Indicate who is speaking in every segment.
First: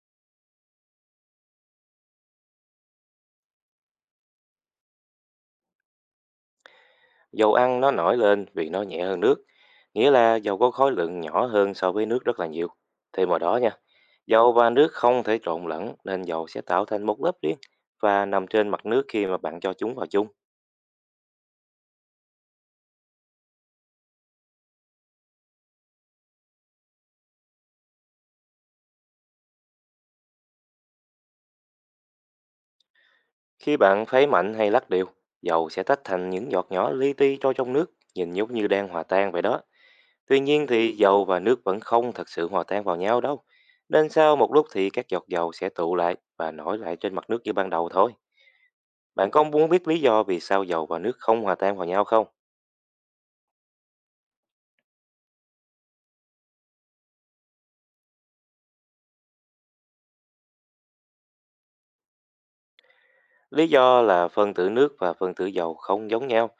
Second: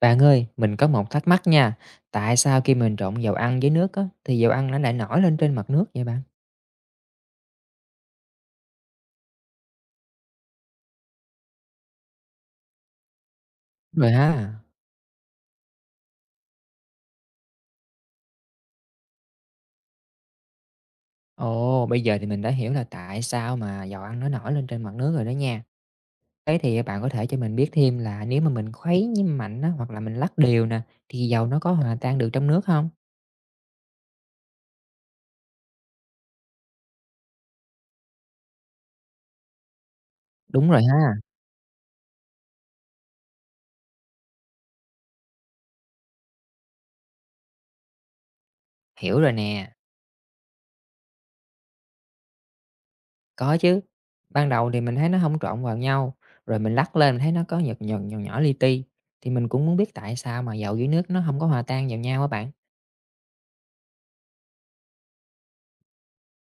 Speaker 1: Bạn ơi, mình có một thắc mắc nha. Tại sao khi mình trộn dầu ăn với nước á, thì dầu ăn nó lại nổi lên trên mặt nước vậy bạn?
Speaker 2: Dầu ăn nó nổi lên vì nó nhẹ hơn nước, nghĩa là dầu có khối lượng nhỏ hơn so với nước rất là nhiều. Thêm vào đó nha,
Speaker 1: Rồi
Speaker 2: dầu
Speaker 1: ha.
Speaker 2: và nước không thể trộn lẫn nên dầu sẽ tạo thành một lớp riêng và nằm trên mặt nước khi mà bạn cho chúng vào chung.
Speaker 1: Ồ, bây giờ thì mình đã hiểu là tại sao mà dầu ăn nó nổi lên trên mặt nước rồi đó nha. Thế thì bạn có thể cho mình biết thêm là nếu mà mình khuấy với mạnh á, hoặc là mình lắc đều nè, thì dầu nó có hòa tan được trong nước không?
Speaker 2: Khi bạn khuấy mạnh hay lắc đều, dầu sẽ tách thành những giọt nhỏ li ti trôi trong nước, nhìn giống như đang hòa tan vậy đó. Tuy nhiên
Speaker 1: Đúng rồi
Speaker 2: thì
Speaker 1: ha,
Speaker 2: dầu và nước vẫn không thật sự hòa tan vào nhau đâu. Nên sau một lúc thì các giọt dầu sẽ tụ lại và nổi lại trên mặt nước như ban đầu thôi.
Speaker 1: hiểu
Speaker 2: Bạn
Speaker 1: rồi
Speaker 2: có
Speaker 1: nè.
Speaker 2: muốn biết lý do vì sao dầu và nước không hòa tan vào nhau không?
Speaker 1: Có chứ, ban đầu thì mình thấy nó không trộn vào nhau, rồi mình lắc lên mình thấy nó có nhợt nhợt, nhỏ nhỏ li ti, thì mình cũng muốn biết tại sao mà dầu với nước nó không có hòa tan vào nhau á bạn.
Speaker 2: Lý do là phân tử nước và phân tử dầu không giống nhau.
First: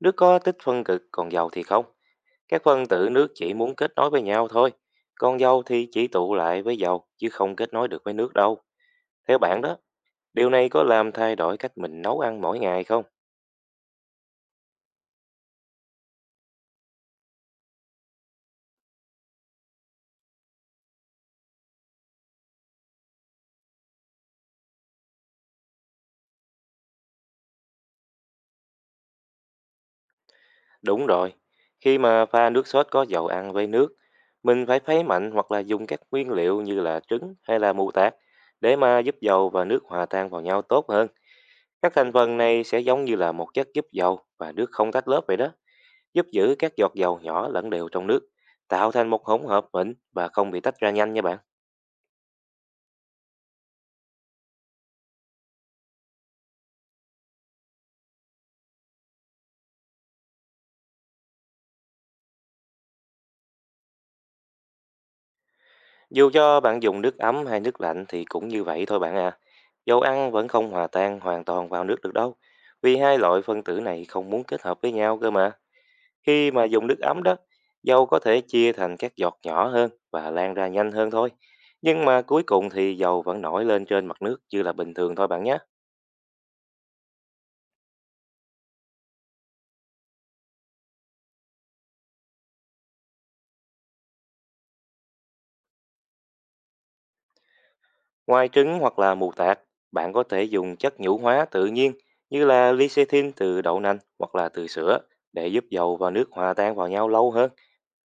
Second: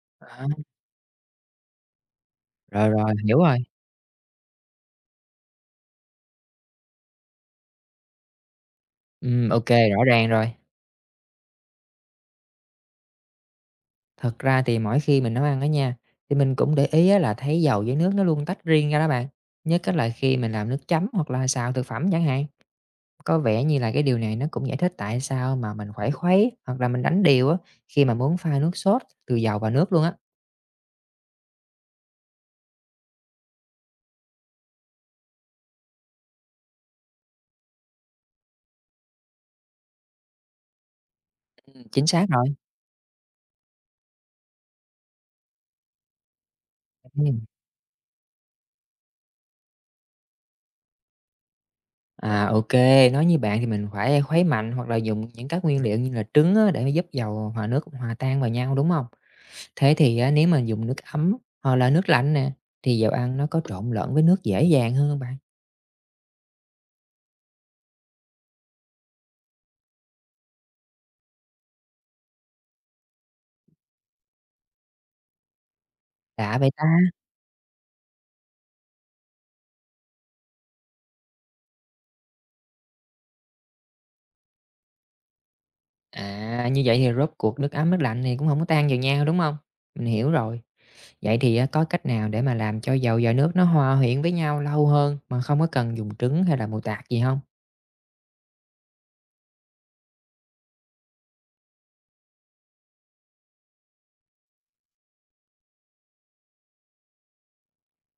Speaker 2: Nước có
Speaker 1: À,
Speaker 2: tích phân cực, còn dầu thì không. Các phân
Speaker 1: rồi,
Speaker 2: tử
Speaker 1: rồi,
Speaker 2: nước
Speaker 1: hiểu
Speaker 2: chỉ
Speaker 1: rồi,
Speaker 2: muốn kết nối với nhau thôi. Còn dầu thì chỉ tụ lại với dầu, chứ không kết nối được với nước đâu. Theo
Speaker 1: ô
Speaker 2: bạn đó,
Speaker 1: rõ ràng rồi.
Speaker 2: điều này có làm thay đổi cách mình nấu ăn mỗi ngày không?
Speaker 1: Thật ra thì mỗi khi mình nấu ăn á nha, thì mình cũng để ý á là thấy dầu với nước nó luôn tách riêng ra đó bạn, nhất á là khi mình làm nước chấm hoặc là xào thực phẩm chẳng hạn. Có vẻ như là cái điều này nó cũng giải thích tại sao mà mình khuấy khuấy hoặc là mình đánh đều á, khi mà muốn pha nước sốt từ dầu và nước luôn á.
Speaker 2: Đúng rồi. Khi mà pha nước sốt có dầu ăn với nước, mình phải khuấy mạnh hoặc là dùng các nguyên liệu như là trứng hay là mù tạt để mà giúp dầu và nước hòa tan vào nhau tốt hơn. Các
Speaker 1: Chính
Speaker 2: thành
Speaker 1: xác
Speaker 2: phần
Speaker 1: rồi.
Speaker 2: này sẽ giống như là một chất giúp dầu và nước không tách lớp vậy đó, giúp giữ các giọt dầu
Speaker 1: Ừm.
Speaker 2: nhỏ lẫn đều trong nước, tạo thành một hỗn hợp mịn và không bị tách ra nhanh nha bạn.
Speaker 1: À, OK, nói như bạn thì mình phải khuấy mạnh hoặc là dùng những các nguyên liệu như là trứng á, để giúp dầu hòa nước hòa tan vào nhau, đúng không? Thế thì á, nếu mà dùng nước ấm hoặc là nước lạnh nè, thì dầu ăn nó có trộn lẫn với nước dễ dàng hơn không bạn?
Speaker 2: Dù cho bạn dùng nước ấm hay nước lạnh thì cũng như vậy thôi bạn à. Dầu ăn vẫn không hòa tan hoàn toàn vào nước được đâu, vì hai loại phân tử này không muốn kết hợp với nhau cơ mà. Khi
Speaker 1: Lạ
Speaker 2: mà
Speaker 1: vậy ta?
Speaker 2: dùng nước ấm đó, dầu có thể chia thành các giọt nhỏ hơn và lan ra nhanh hơn thôi. Nhưng mà cuối cùng thì dầu vẫn nổi lên trên mặt nước như là bình thường thôi bạn nhé.
Speaker 1: À, như vậy thì rốt cuộc nước ấm, nước lạnh thì cũng không có tan vào nhau, đúng không? Mình hiểu rồi. Vậy thì á, có cách nào để mà làm cho dầu và nước nó hòa quyện với nhau lâu hơn mà không có cần dùng trứng hay là mù tạt gì không?
Speaker 2: Ngoài trứng hoặc là mù tạt, bạn có thể dùng chất nhũ hóa tự nhiên như là lycethin từ đậu nành hoặc là từ sữa để giúp dầu và nước hòa tan vào nhau lâu hơn.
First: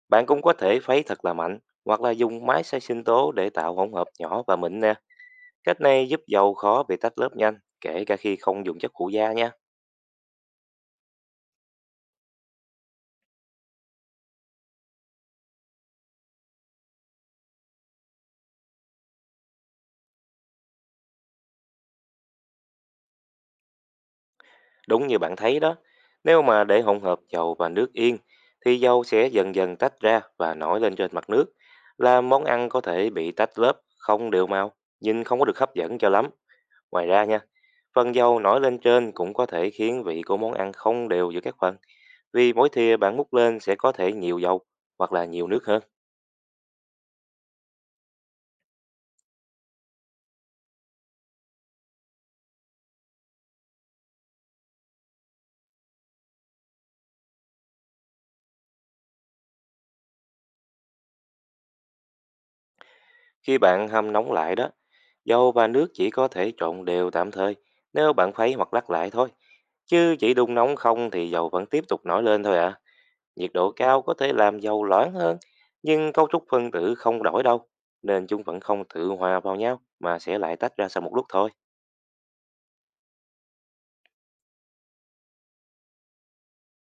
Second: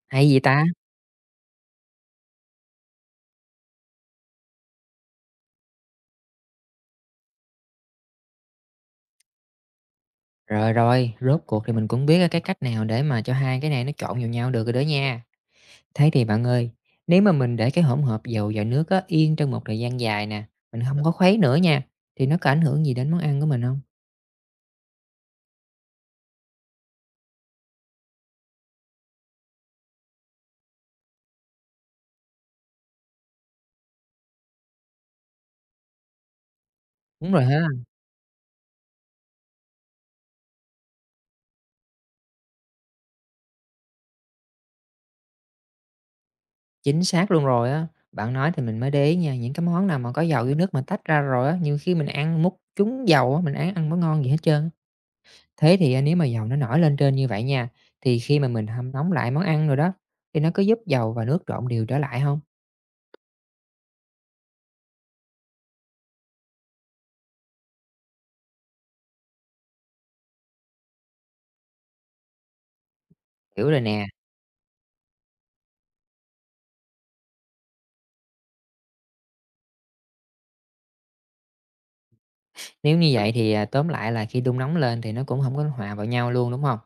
Speaker 2: Bạn
Speaker 1: Hay vậy
Speaker 2: cũng có
Speaker 1: ta?
Speaker 2: thể khuấy thật là mạnh hoặc là dùng máy xay sinh tố để tạo hỗn hợp nhỏ và mịn nè. Cách này giúp dầu khó bị tách lớp nhanh, kể cả khi không dùng chất phụ gia nha.
Speaker 1: Rồi, rồi, rốt cuộc thì mình cũng biết á cái cách nào để mà cho hai cái này nó trộn vào nhau được rồi đó nha. Thế thì bạn ơi, nếu mà mình để cái hỗn hợp dầu và nước á, yên trong một thời gian dài nè, mình không có khuấy nữa nha, thì nó có ảnh hưởng gì đến món ăn của mình không?
Speaker 2: Đúng như bạn thấy đó, nếu mà để hỗn hợp dầu và nước yên thì dầu sẽ dần dần tách ra và nổi lên trên mặt nước, làm món ăn có thể bị tách lớp không đều màu, nhìn không có được hấp dẫn cho lắm. Ngoài ra
Speaker 1: Đúng
Speaker 2: nha,
Speaker 1: rồi ha,
Speaker 2: phần dầu nổi lên trên cũng có thể khiến vị của món ăn không đều giữa các phần, vì mỗi thìa bạn múc lên sẽ có thể nhiều dầu hoặc là nhiều nước hơn.
Speaker 1: chính xác luôn rồi á. Bạn nói thì mình mới để ý nha, những cái món nào mà có dầu với nước mà tách ra rồi á, nhiều khi mình ăn múc trúng dầu á, mình ăn ăn có ngon gì hết trơn. Thế thì, à, nếu mà dầu nó nổi lên trên như vậy nha, thì khi mà mình hâm nóng lại món ăn rồi đó, thì nó có giúp dầu và nước trộn đều trở lại không?
Speaker 2: Khi bạn hâm nóng lại đó, dầu và nước chỉ có thể trộn đều tạm thời nếu bạn khuấy hoặc lắc lại thôi. Chứ chỉ đun nóng không thì dầu vẫn tiếp tục nổi lên thôi ạ. À, nhiệt
Speaker 1: Hiểu
Speaker 2: độ
Speaker 1: rồi
Speaker 2: cao
Speaker 1: nè.
Speaker 2: có thể làm dầu loãng hơn, nhưng cấu trúc phân tử không đổi đâu, nên chúng vẫn không tự hòa vào nhau mà sẽ lại tách ra sau một lúc thôi.
Speaker 1: Nếu như vậy thì, à, tóm lại là khi đun nóng lên thì nó cũng không có hòa vào nhau luôn, đúng không?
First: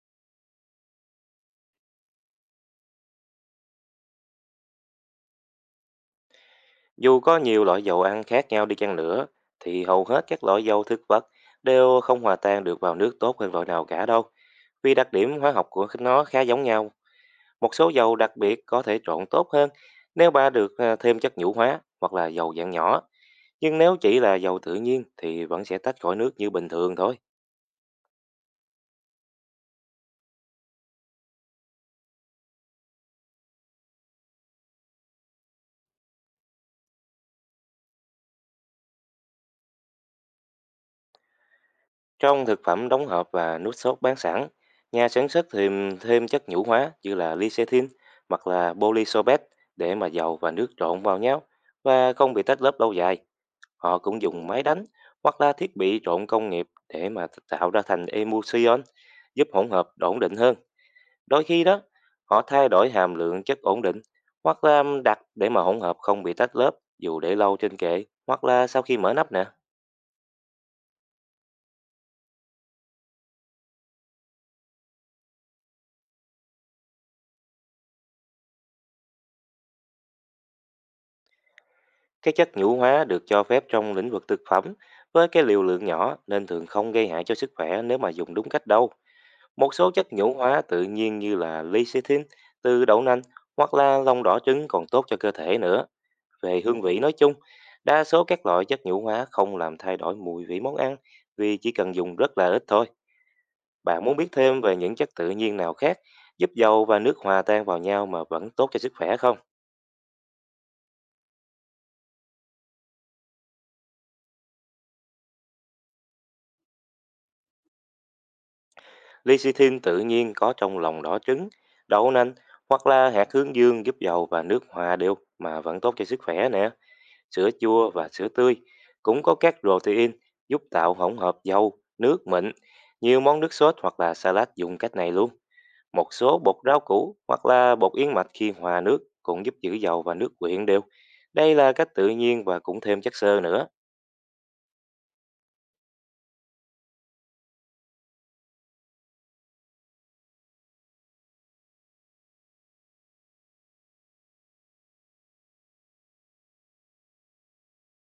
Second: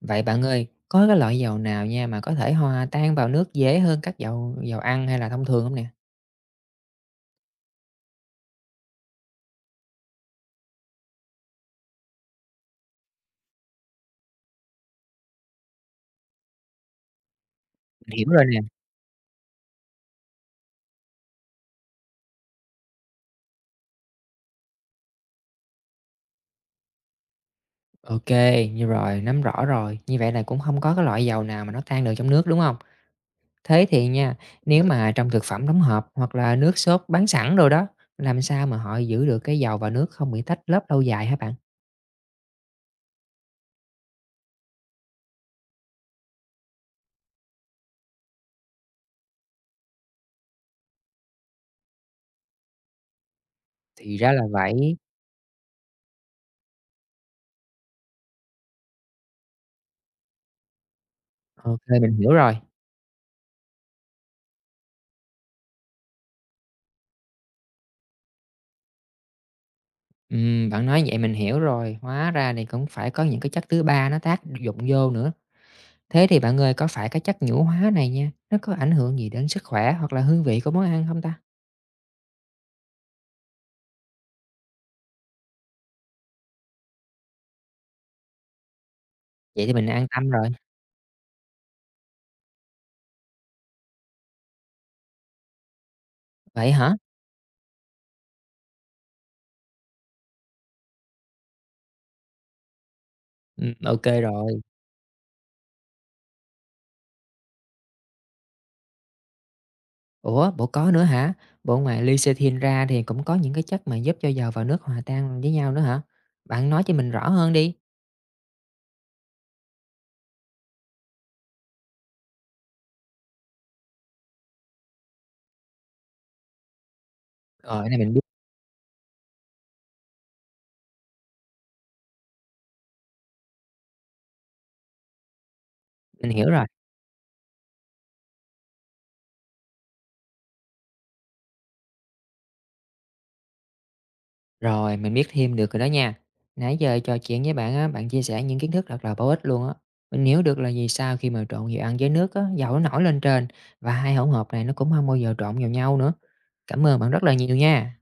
Speaker 1: Vậy bạn ơi, có cái loại dầu nào nha mà có thể hòa tan vào nước dễ hơn các dầu dầu ăn hay là thông thường không nè?
Speaker 2: Dù có nhiều loại dầu ăn khác nhau đi chăng nữa, thì hầu hết các loại dầu thực vật đều không hòa tan được vào nước tốt hơn loại nào cả đâu, vì đặc điểm hóa học của nó khá giống nhau. Một số dầu
Speaker 1: Mình hiểu
Speaker 2: đặc
Speaker 1: rồi nè.
Speaker 2: biệt có thể trộn tốt hơn nếu ba được à, thêm chất nhũ hóa hoặc là dầu dạng nhỏ. Nhưng nếu chỉ là dầu tự nhiên thì vẫn sẽ tách khỏi nước như bình thường thôi.
Speaker 1: OK như rồi, nắm rõ rồi, như vậy là cũng không có cái loại dầu nào mà nó tan được trong nước, đúng không? Thế thì nha, nếu mà trong thực phẩm đóng hộp hoặc là nước sốt bán sẵn đồ đó, làm sao mà họ giữ được cái dầu và nước không bị tách lớp lâu dài hả bạn?
Speaker 2: Trong thực phẩm đóng hộp và nước sốt bán sẵn, nhà sản xuất thêm thêm chất nhũ hóa như là lysethin hoặc là polysorbate để mà dầu và nước trộn vào nhau và không bị tách lớp lâu dài. Họ
Speaker 1: Thì
Speaker 2: cũng
Speaker 1: ra là
Speaker 2: dùng máy
Speaker 1: vậy,
Speaker 2: đánh hoặc là thiết bị trộn công nghiệp để mà tạo ra thành emulsion giúp hỗn hợp ổn định hơn. Đôi khi đó,
Speaker 1: OK mình hiểu
Speaker 2: họ
Speaker 1: rồi.
Speaker 2: thay đổi hàm lượng chất ổn định hoặc là đặt để mà hỗn hợp không bị tách lớp dù để lâu trên kệ hoặc là sau khi mở nắp nè.
Speaker 1: Bạn nói vậy mình hiểu rồi, hóa ra thì cũng phải có những cái chất thứ ba nó tác dụng vô nữa. Thế thì bạn ơi, có phải cái chất nhũ hóa này nha, nó có ảnh hưởng gì đến sức khỏe hoặc là hương vị của món ăn không ta?
Speaker 2: Cái chất nhũ hóa được cho phép trong lĩnh vực thực phẩm với cái liều lượng nhỏ nên thường không gây hại cho sức khỏe nếu mà dùng đúng cách đâu.
Speaker 1: Vậy thì
Speaker 2: Một
Speaker 1: mình
Speaker 2: số
Speaker 1: an
Speaker 2: chất
Speaker 1: tâm
Speaker 2: nhũ
Speaker 1: rồi.
Speaker 2: hóa tự nhiên như là lecithin từ đậu nành hoặc là lòng đỏ trứng còn tốt cho cơ thể nữa. Về
Speaker 1: Vậy
Speaker 2: hương
Speaker 1: hả?
Speaker 2: vị nói chung, đa số các loại chất nhũ hóa không làm thay đổi mùi vị món ăn vì chỉ cần dùng rất là ít thôi.
Speaker 1: Ô
Speaker 2: Bạn muốn biết
Speaker 1: rồi.
Speaker 2: thêm về những chất tự nhiên nào khác giúp dầu và nước hòa tan vào nhau mà vẫn tốt cho sức khỏe không?
Speaker 1: Ủa, bộ có nữa hả? Bộ ngoài lecithin ra thì cũng có những cái chất mà giúp cho dầu và nước hòa tan với nhau nữa hả? Bạn nói cho mình rõ hơn đi.
Speaker 2: Lecithin tự nhiên có trong lòng đỏ trứng, đậu nành hoặc là hạt hướng dương giúp dầu và nước hòa đều mà vẫn tốt cho sức khỏe nè. Sữa
Speaker 1: Rồi, cái
Speaker 2: chua
Speaker 1: này
Speaker 2: và
Speaker 1: mình biết,
Speaker 2: sữa tươi cũng có các protein giúp tạo hỗn hợp dầu, nước mịn. Nhiều món nước sốt hoặc là salad dùng cách này luôn. Một
Speaker 1: mình
Speaker 2: số
Speaker 1: hiểu
Speaker 2: bột
Speaker 1: rồi.
Speaker 2: rau củ hoặc là bột yến mạch khi hòa nước cũng giúp giữ dầu và nước quyện đều. Đây là cách tự nhiên và cũng thêm chất xơ nữa.
Speaker 1: Rồi, mình biết thêm được rồi đó nha. Nãy giờ trò chuyện với bạn á, bạn chia sẻ những kiến thức thật là bổ ích luôn á. Mình hiểu được là vì sao khi mà trộn nhiều ăn với nước á, dầu nó nổi lên trên và hai hỗn hợp này nó cũng không bao giờ trộn vào nhau nữa. Cảm ơn bạn rất là nhiều nha.